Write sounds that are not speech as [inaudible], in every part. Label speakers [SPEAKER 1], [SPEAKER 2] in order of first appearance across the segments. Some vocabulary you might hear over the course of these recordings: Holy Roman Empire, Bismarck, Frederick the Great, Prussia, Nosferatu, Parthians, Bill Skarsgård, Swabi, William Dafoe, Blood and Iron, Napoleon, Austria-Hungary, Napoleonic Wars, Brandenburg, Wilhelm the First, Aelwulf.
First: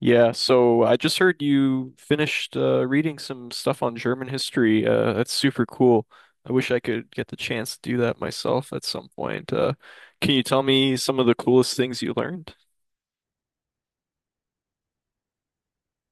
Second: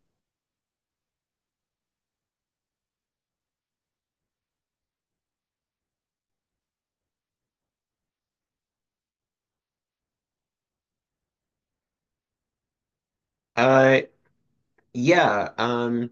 [SPEAKER 1] Yeah, so I just heard you finished reading some stuff on German history. That's super cool. I wish I could get the chance to do that myself at some point. Can you tell me some of the coolest things you learned?
[SPEAKER 2] Uh, yeah. Um,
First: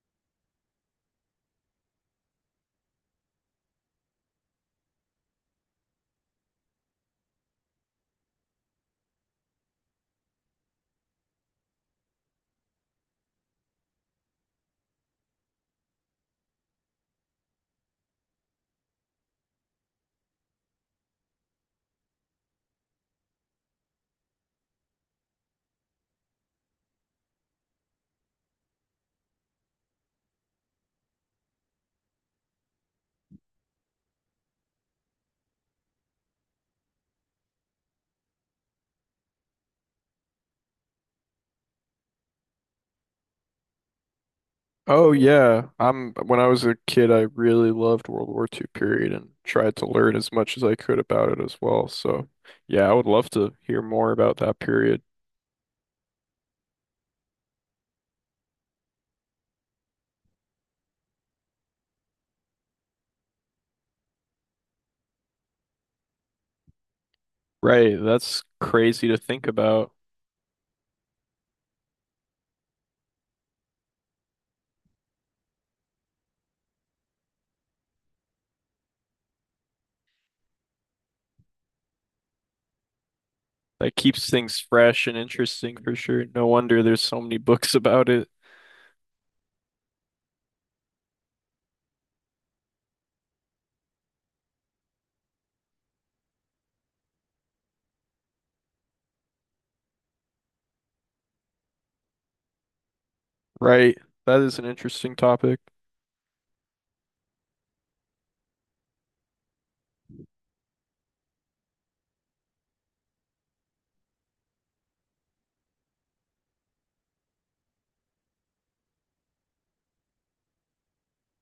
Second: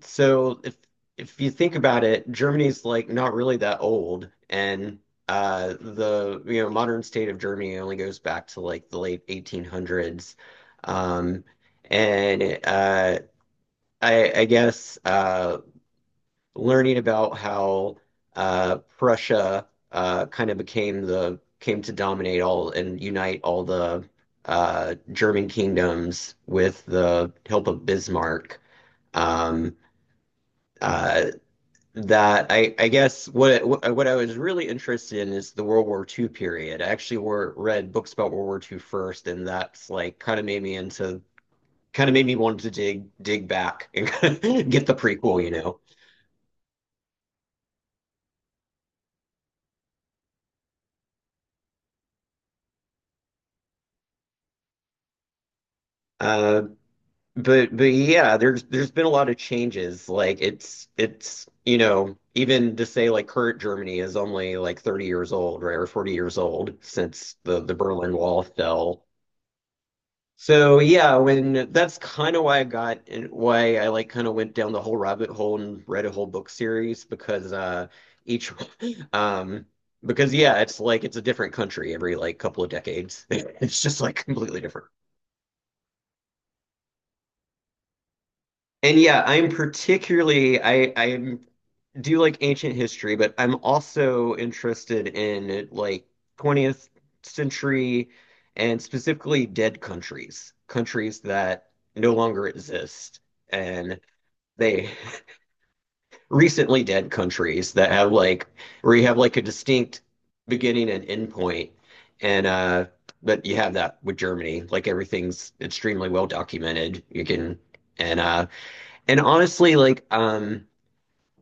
[SPEAKER 2] so if if you think about it, Germany's like not really that old, and the modern state of Germany only goes back to like the late 1800s, um, and I guess learning about how Prussia kind of became the came to dominate all and unite all the German kingdoms with the help of Bismarck. Um, uh, that I I guess what I was really interested in is the World War II period. I actually were read books about World War II first, and that's like kind of made me want to dig back and [laughs] get the
[SPEAKER 1] Oh
[SPEAKER 2] prequel, you
[SPEAKER 1] yeah,
[SPEAKER 2] know.
[SPEAKER 1] I'm when I was a kid, I really loved World War II period and tried to learn as much as I could about it as well. So yeah, I would love to hear more about that period.
[SPEAKER 2] Uh, But yeah, there's been a lot of changes. Like it's even to say like current Germany is only like 30 years old, right, or 40 years old since the
[SPEAKER 1] Right,
[SPEAKER 2] Berlin Wall
[SPEAKER 1] that's
[SPEAKER 2] fell.
[SPEAKER 1] crazy to think about.
[SPEAKER 2] So yeah, when that's kind of why I got and why I like kind of went down the whole rabbit hole and read a whole book series, because each [laughs] um because yeah, it's like it's a different country every like couple of decades. [laughs] It's
[SPEAKER 1] That
[SPEAKER 2] just like
[SPEAKER 1] keeps things
[SPEAKER 2] completely different.
[SPEAKER 1] fresh and interesting for sure. No wonder there's so many books [laughs] about it.
[SPEAKER 2] And yeah, I'm particularly I do like ancient history, but I'm also interested in like 20th century, and specifically dead countries, countries that no longer exist.
[SPEAKER 1] Right,
[SPEAKER 2] And
[SPEAKER 1] that is an
[SPEAKER 2] they
[SPEAKER 1] interesting topic.
[SPEAKER 2] recently dead countries that have like, where you have like a distinct beginning and end point. And But you have that with Germany, like everything's extremely well documented, you can. and uh and honestly, like,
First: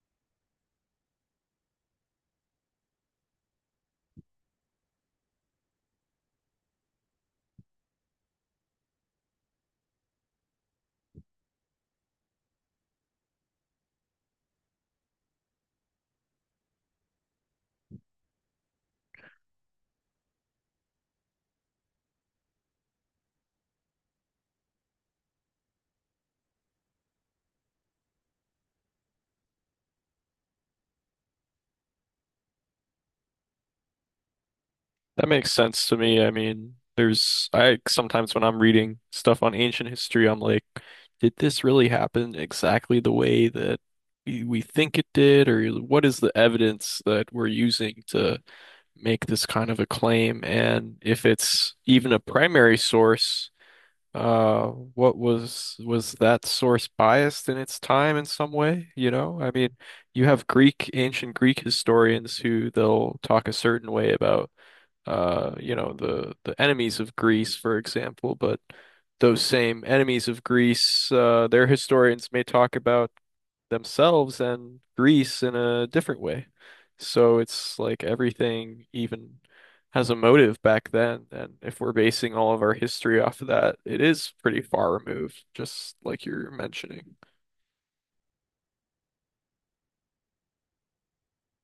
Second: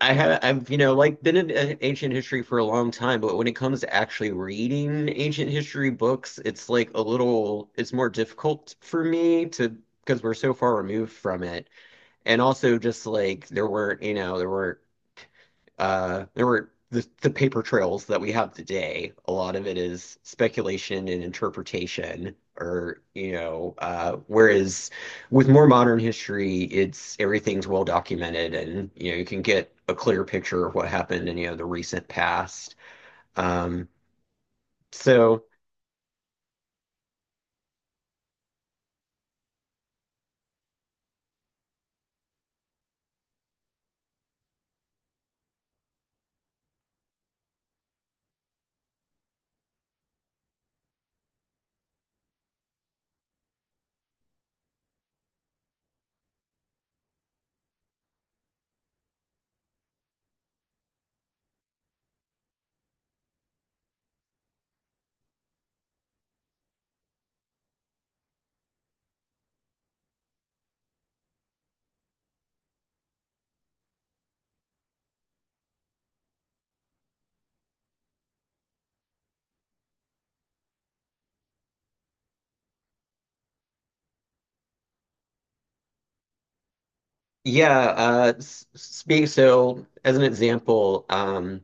[SPEAKER 2] I've like been in ancient history for a long time, but when it comes to actually reading ancient history books, it's like a little, it's more difficult for me to, because we're so far removed from it, and also just like there weren't, there weren't the paper trails that we have today. A lot of it is speculation and interpretation, or, whereas with more modern history, it's everything's well documented, and, you can get a clear picture of what happened in, the recent past. Um
[SPEAKER 1] That
[SPEAKER 2] so
[SPEAKER 1] makes sense to me. I mean, there's I sometimes when I'm reading stuff on ancient history, I'm like, did this really happen exactly the way that we think it did, or what is the evidence that we're using to make this kind of a claim? And if it's even a primary source, what was that source biased in its time in some way? You know, I mean, you have Greek, ancient Greek historians who they'll talk a certain way about you know, the enemies of Greece, for example, but those same enemies of Greece, their historians may talk about themselves and Greece in a different way. So it's like everything even has a motive back then. And if we're basing all of our history off of that, it is pretty far removed, just like you're mentioning.
[SPEAKER 2] yeah, s- speak so as an example. um,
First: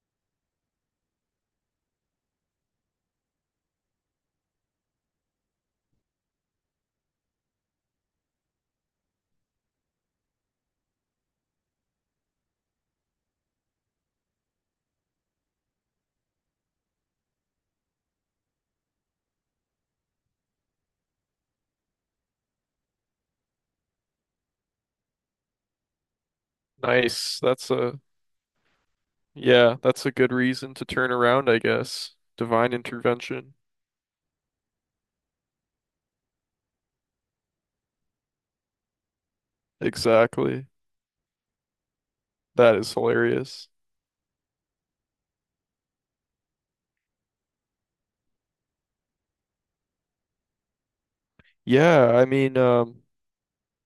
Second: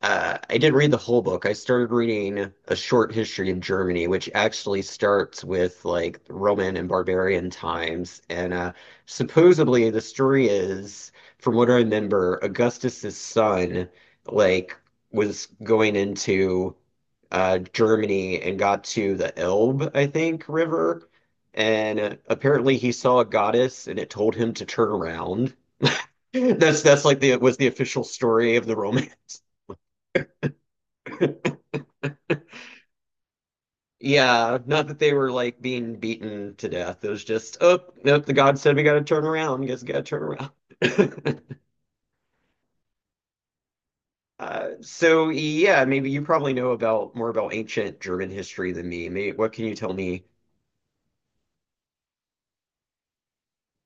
[SPEAKER 2] Uh, I didn't read the whole book. I started reading A Short History of Germany, which actually starts with like Roman and barbarian times. And supposedly the story is, from what I remember, Augustus's son like was going into Germany and got to the Elbe, I think, river. And apparently he saw a goddess and it told him to turn around. [laughs] That's like the
[SPEAKER 1] Nice.
[SPEAKER 2] was the
[SPEAKER 1] That's a
[SPEAKER 2] official story of the Roman.
[SPEAKER 1] Yeah, that's a good reason to turn around, I guess. Divine intervention.
[SPEAKER 2] Yeah, not that they were like being beaten to death. It was just, oh, nope, the god said we gotta turn around. Guess we gotta turn around.
[SPEAKER 1] Exactly.
[SPEAKER 2] [laughs]
[SPEAKER 1] That is hilarious.
[SPEAKER 2] So yeah, maybe you probably know about more about ancient German history than me. Maybe, what can you tell me?
[SPEAKER 1] Yeah, I mean,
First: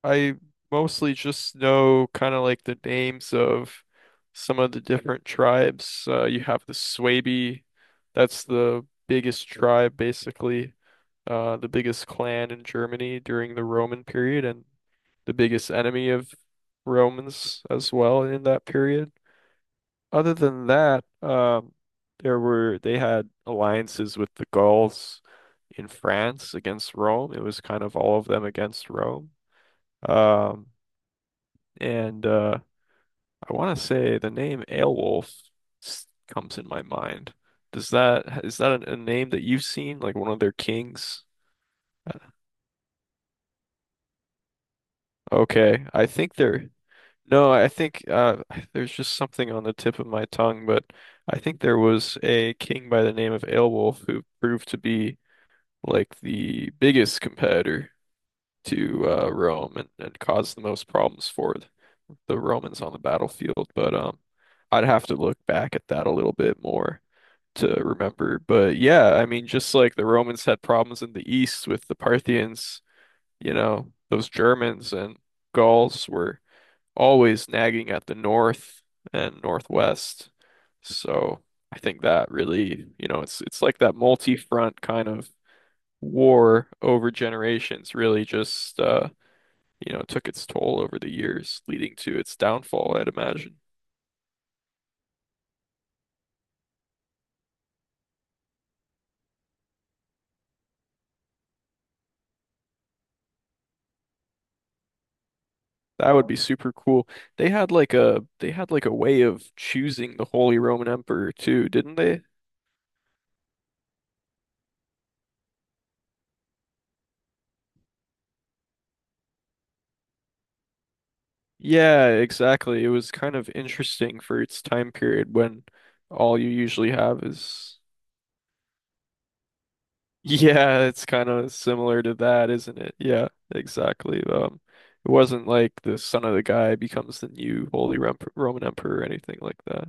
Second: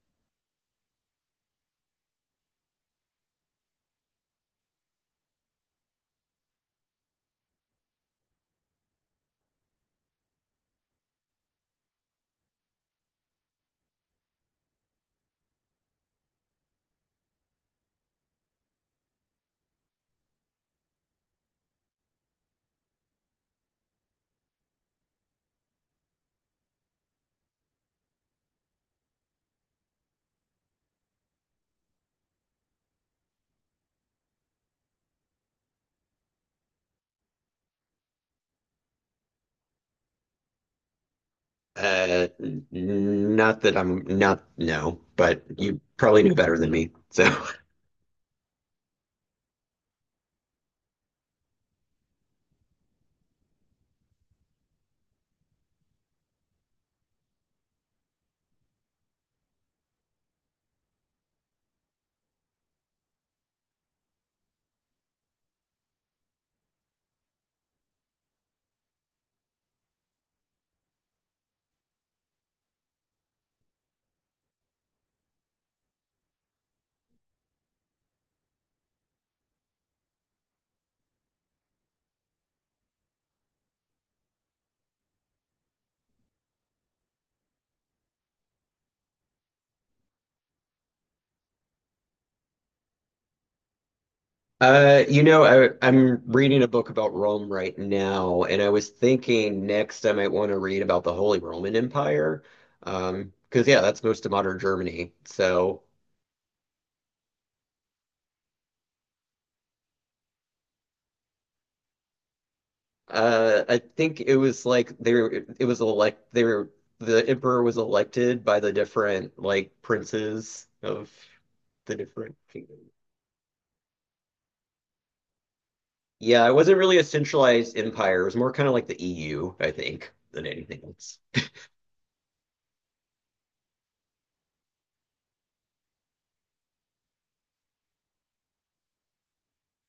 [SPEAKER 1] I mostly just know kind of like the names of some of the different tribes. You have the Swabi, that's the biggest tribe, basically, the biggest clan in Germany during the Roman period, and the biggest enemy of Romans as well in that period. Other than that, there were they had alliances with the Gauls in France against Rome. It was kind of all of them against Rome. Um, and I want to say the name Aelwulf comes in my mind. Does that a name that you've seen, like one of their kings? Uh,
[SPEAKER 2] Not that I'm not no, but you
[SPEAKER 1] Okay, I
[SPEAKER 2] probably knew
[SPEAKER 1] think
[SPEAKER 2] better
[SPEAKER 1] there.
[SPEAKER 2] than me. So
[SPEAKER 1] No,
[SPEAKER 2] [laughs]
[SPEAKER 1] I think [sighs] there's just something on the tip of my tongue, but I think there was a king by the name of Aelwulf who proved to be like the biggest competitor to Rome and caused the most problems for the Romans on the battlefield. But I'd have to look back at that a little bit more to remember. But yeah, I mean, just like the Romans had problems in the East with the Parthians, you know, those Germans and Gauls were always nagging at the North and Northwest. So I think that really, you know, it's like that multi-front kind of war over generations really just you know, took its toll over the years, leading to its downfall, I'd imagine.
[SPEAKER 2] I'm reading a book about Rome right now, and I was thinking next I might want to read about the Holy Roman Empire. Because yeah, that's most of modern Germany. So,
[SPEAKER 1] That would be super cool. They had like a way of choosing the Holy Roman Emperor too, didn't they?
[SPEAKER 2] I think it was like they were, it was elect they were, the emperor was elected by the different like princes of the
[SPEAKER 1] Yeah,
[SPEAKER 2] different
[SPEAKER 1] exactly. It
[SPEAKER 2] kingdoms.
[SPEAKER 1] was kind of interesting for its time period when all
[SPEAKER 2] Yeah,
[SPEAKER 1] you
[SPEAKER 2] it wasn't
[SPEAKER 1] usually
[SPEAKER 2] really a
[SPEAKER 1] have
[SPEAKER 2] centralized
[SPEAKER 1] is
[SPEAKER 2] empire. It was more kind of like the EU, I think, than anything
[SPEAKER 1] Yeah, it's
[SPEAKER 2] else.
[SPEAKER 1] kind of similar to that, isn't it? Yeah, exactly. It wasn't like the son of the guy becomes the new Holy Rom Roman Emperor or anything like that.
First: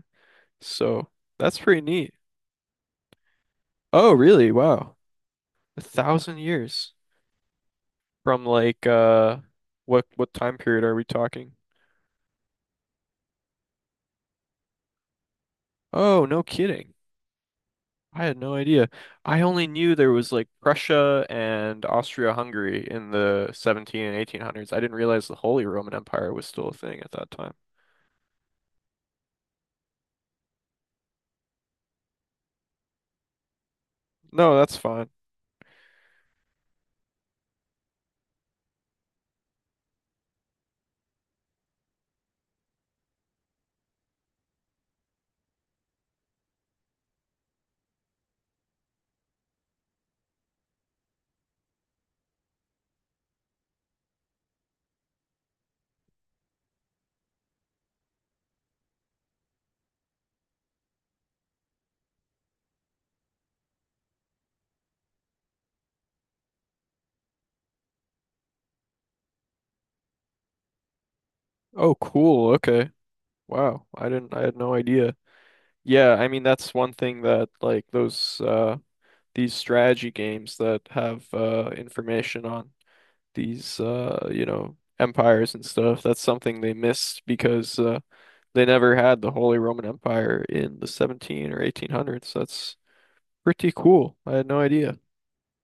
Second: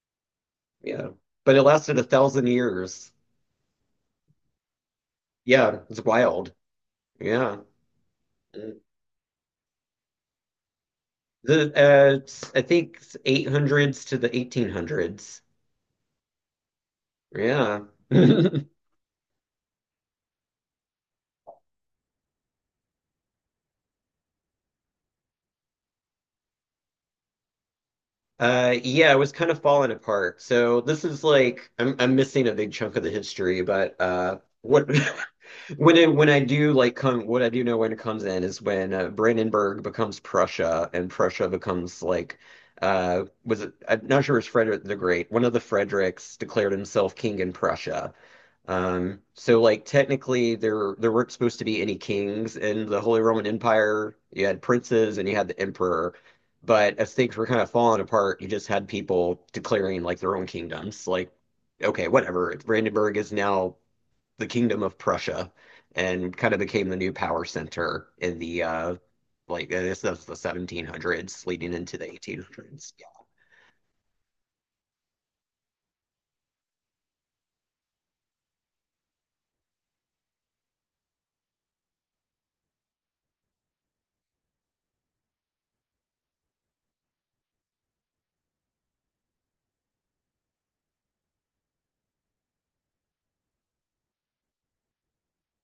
[SPEAKER 2] Yeah,
[SPEAKER 1] So
[SPEAKER 2] but
[SPEAKER 1] that's
[SPEAKER 2] it
[SPEAKER 1] pretty
[SPEAKER 2] lasted a
[SPEAKER 1] neat.
[SPEAKER 2] thousand years.
[SPEAKER 1] Oh, really? Wow.
[SPEAKER 2] Yeah,
[SPEAKER 1] A
[SPEAKER 2] it's
[SPEAKER 1] thousand
[SPEAKER 2] wild.
[SPEAKER 1] years
[SPEAKER 2] Yeah.
[SPEAKER 1] from
[SPEAKER 2] Mm.
[SPEAKER 1] like what time period are we talking?
[SPEAKER 2] I think it's 800s to the 1800s.
[SPEAKER 1] Oh, no kidding.
[SPEAKER 2] Yeah.
[SPEAKER 1] I had no
[SPEAKER 2] [laughs]
[SPEAKER 1] idea. I only knew there was like Prussia and Austria-Hungary in the 17 and 1800s. I didn't realize the Holy Roman Empire was still a thing at that time.
[SPEAKER 2] Yeah, it was kind of falling apart. So this is like I'm missing a big chunk of the history, but
[SPEAKER 1] No, that's
[SPEAKER 2] what.
[SPEAKER 1] fine.
[SPEAKER 2] [laughs] When I do like come, what I do know when it comes in is when Brandenburg becomes Prussia, and Prussia becomes like, was it, I'm not sure, it was Frederick the Great. One of the Fredericks declared himself king in Prussia. So like technically there weren't supposed to be any kings in the Holy Roman Empire. You had princes and you had the emperor. But as things were kind of falling apart, you just had people declaring like their own kingdoms. Like, okay, whatever. Brandenburg is now the kingdom of Prussia, and kind of became the new power center in the like, I guess that's the 1700s leading
[SPEAKER 1] Oh,
[SPEAKER 2] into the
[SPEAKER 1] cool. Okay.
[SPEAKER 2] 1800s.
[SPEAKER 1] Wow. I had no idea. Yeah, I mean that's one thing that like those these strategy games that have information on these you know empires and stuff, that's something they missed because they never had the Holy Roman Empire in the 17 or 1800s. That's pretty cool. I had no idea.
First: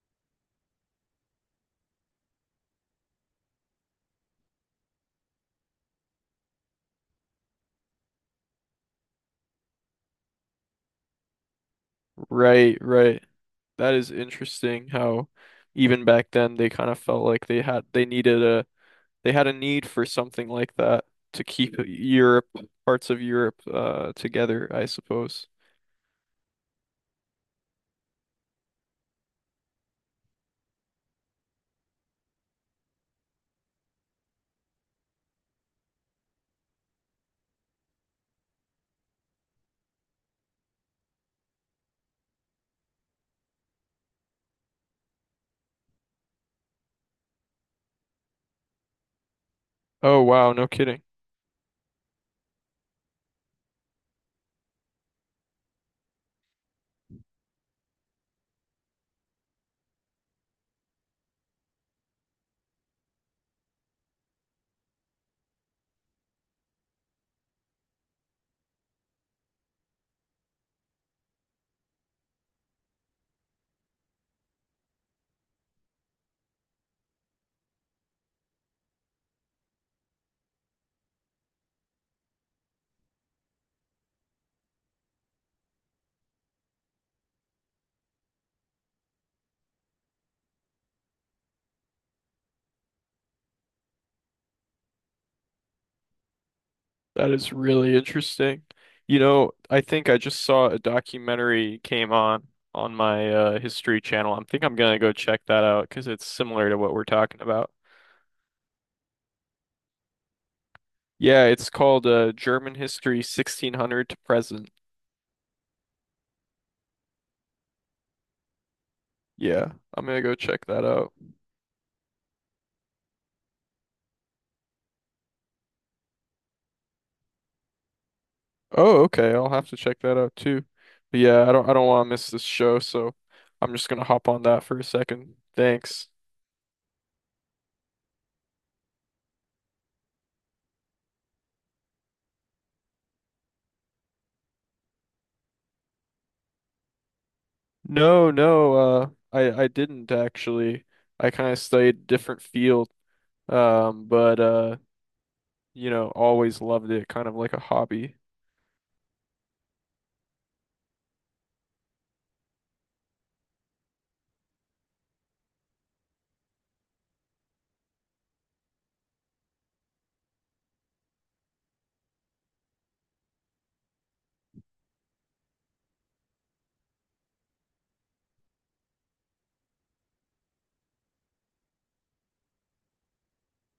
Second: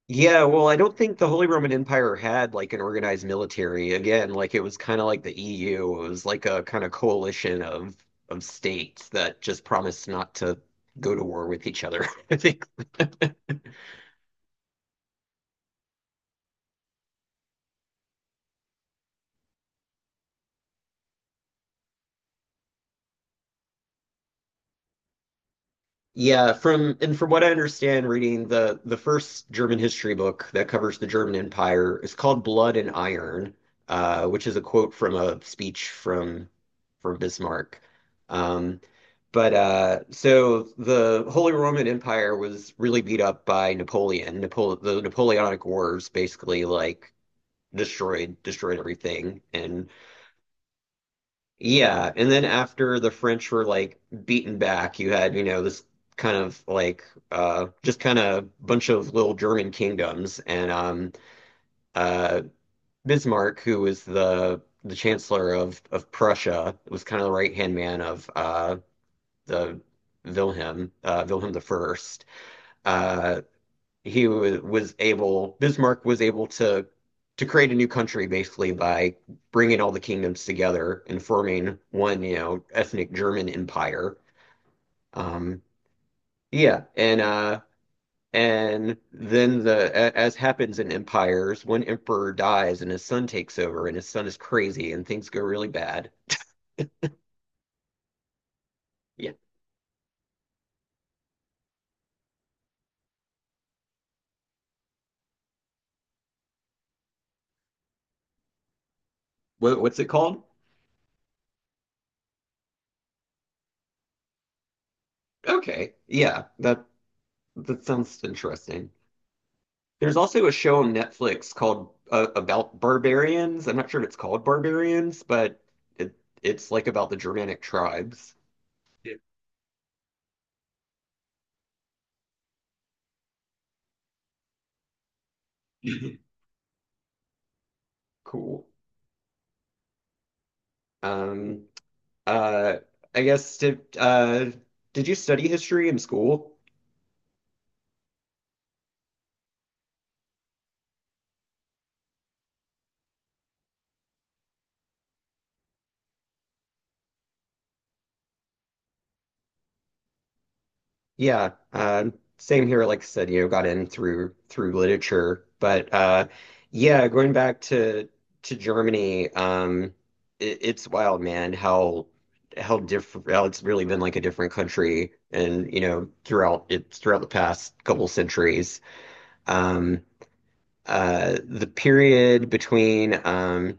[SPEAKER 2] Yeah, well, I don't think the Holy Roman Empire had like an organized military. Again, like it was kind of like the EU. It was like a kind of coalition of states that just promised not to go to war with each other. [laughs] I think.
[SPEAKER 1] Right, right. That is interesting how even back then they kind of felt like they needed a they had a need for something like that to keep Europe, parts of Europe, together, I suppose.
[SPEAKER 2] Yeah, from what I understand, reading the first German history book that covers the German Empire is called Blood and Iron, which is a quote from a speech from Bismarck. Um, but so the Holy Roman Empire was really beat up by Napoleon. Napole the Napoleonic Wars basically like destroyed everything, and
[SPEAKER 1] Oh, wow, no kidding.
[SPEAKER 2] yeah, and then after the French were like beaten back, you had, this kind of like, just kind of bunch of little German kingdoms, and uh Bismarck, who was the chancellor of Prussia, was kind of the right-hand man of the Wilhelm I. Uh he was able, Bismarck was able to create a new country basically by bringing all the kingdoms together and forming one, ethnic German empire. Um, yeah, and then as happens in empires, one emperor dies and his son takes over, and his son is crazy and things go really bad.
[SPEAKER 1] That is really interesting. You
[SPEAKER 2] Yeah,
[SPEAKER 1] know, I think I just saw a documentary came on my History channel. I think I'm gonna go check that out because it's similar to what we're talking about.
[SPEAKER 2] what's it called?
[SPEAKER 1] Yeah, it's called German History 1600 to Present.
[SPEAKER 2] Okay, yeah, that sounds interesting.
[SPEAKER 1] Yeah, I'm
[SPEAKER 2] There's
[SPEAKER 1] gonna go
[SPEAKER 2] also a
[SPEAKER 1] check
[SPEAKER 2] show
[SPEAKER 1] that
[SPEAKER 2] on
[SPEAKER 1] out.
[SPEAKER 2] Netflix called about barbarians. I'm not sure if it's called barbarians, but it it's like about the Germanic tribes.
[SPEAKER 1] Oh,
[SPEAKER 2] Yeah.
[SPEAKER 1] okay. I'll have to check that out too. But yeah, I don't want to miss this show, so I'm just gonna hop on that for a second. Thanks.
[SPEAKER 2] [laughs] Cool. Um, uh, I guess did you study history in school?
[SPEAKER 1] No, no, I didn't actually. I kind of studied a different field, but you know, always loved it, kind of like a hobby.
[SPEAKER 2] Yeah, same here. Like I said, got in through literature, but yeah, going back to Germany. It's wild, man. How different? How it's really been like a different country, and throughout it throughout the past couple centuries. Um, the period between um,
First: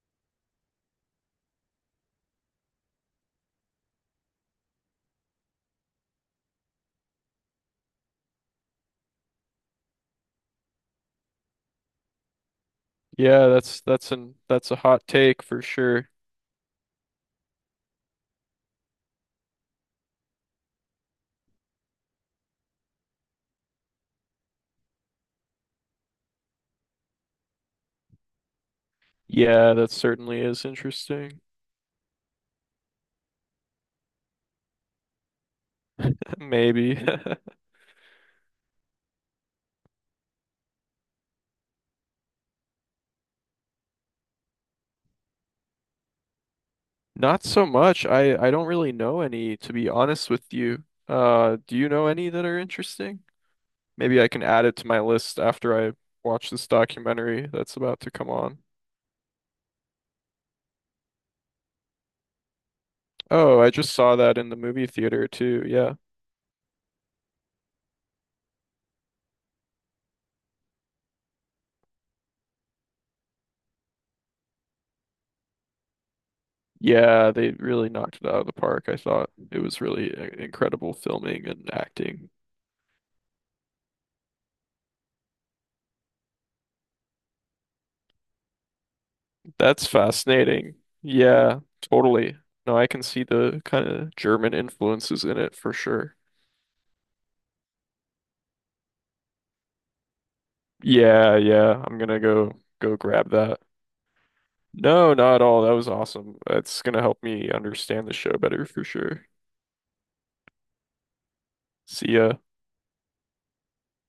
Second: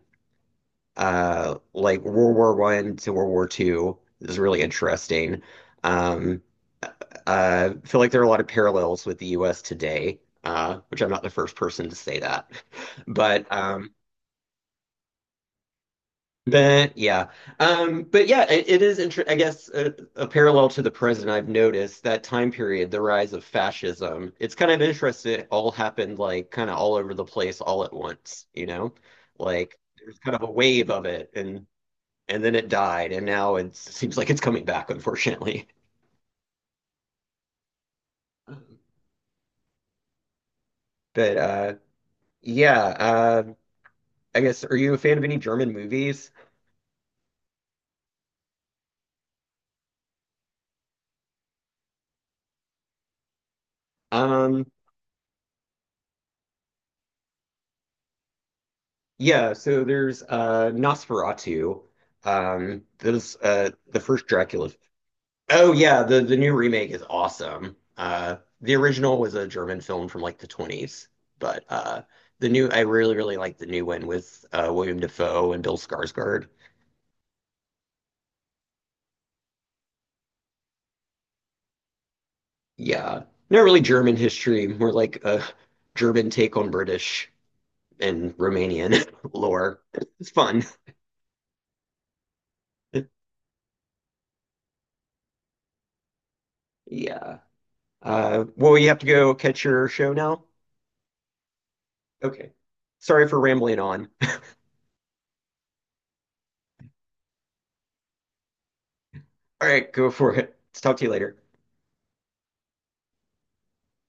[SPEAKER 2] uh, like World War I to World War II is really interesting. Um, uh, I feel like there are a lot of parallels with the U.S. today, which I'm not the first person to say that, [laughs]
[SPEAKER 1] Yeah,
[SPEAKER 2] but um,
[SPEAKER 1] that's an that's a hot take for sure.
[SPEAKER 2] but yeah, but yeah, it is inter I guess a parallel to the present. I've noticed that time period, the rise of fascism. It's kind of interesting. It all happened like kind of all over the place, all at once.
[SPEAKER 1] Yeah,
[SPEAKER 2] Like
[SPEAKER 1] that
[SPEAKER 2] there's kind of
[SPEAKER 1] certainly
[SPEAKER 2] a
[SPEAKER 1] is
[SPEAKER 2] wave of it,
[SPEAKER 1] interesting.
[SPEAKER 2] and then it died, and now it seems like it's coming back, unfortunately.
[SPEAKER 1] [laughs] Maybe. [laughs]
[SPEAKER 2] [laughs] But yeah, I guess, are you a fan of any German movies?
[SPEAKER 1] Not so much. I don't really know any, to be honest with you. Do you know any that are interesting? Maybe I can add
[SPEAKER 2] Um,
[SPEAKER 1] it to my list after I watch this documentary that's about to come on.
[SPEAKER 2] yeah, so there's Nosferatu. There's
[SPEAKER 1] Oh, I just
[SPEAKER 2] the
[SPEAKER 1] saw
[SPEAKER 2] first
[SPEAKER 1] that in the
[SPEAKER 2] Dracula.
[SPEAKER 1] movie theater too.
[SPEAKER 2] Oh
[SPEAKER 1] Yeah.
[SPEAKER 2] yeah, the new remake is awesome. The original was a German film from like the 20s, but the new I really like the new one with William Dafoe and Bill Skarsgård.
[SPEAKER 1] Yeah, they really knocked it out of the park. I thought it was really incredible filming and acting.
[SPEAKER 2] Yeah. Not really German history, more like a German take on British and Romanian [laughs] lore.
[SPEAKER 1] That's
[SPEAKER 2] It's fun.
[SPEAKER 1] fascinating. Yeah, totally. No, I can see the kind of German influences in it for sure.
[SPEAKER 2] Yeah. Well, you have to go catch your show now?
[SPEAKER 1] Yeah, yeah. I'm gonna
[SPEAKER 2] Okay.
[SPEAKER 1] go
[SPEAKER 2] Sorry
[SPEAKER 1] grab
[SPEAKER 2] for
[SPEAKER 1] that.
[SPEAKER 2] rambling on.
[SPEAKER 1] No, not at all. That was awesome. That's gonna help me understand the show better for sure.
[SPEAKER 2] [laughs] All right, go for it. Talk to you later.
[SPEAKER 1] See ya.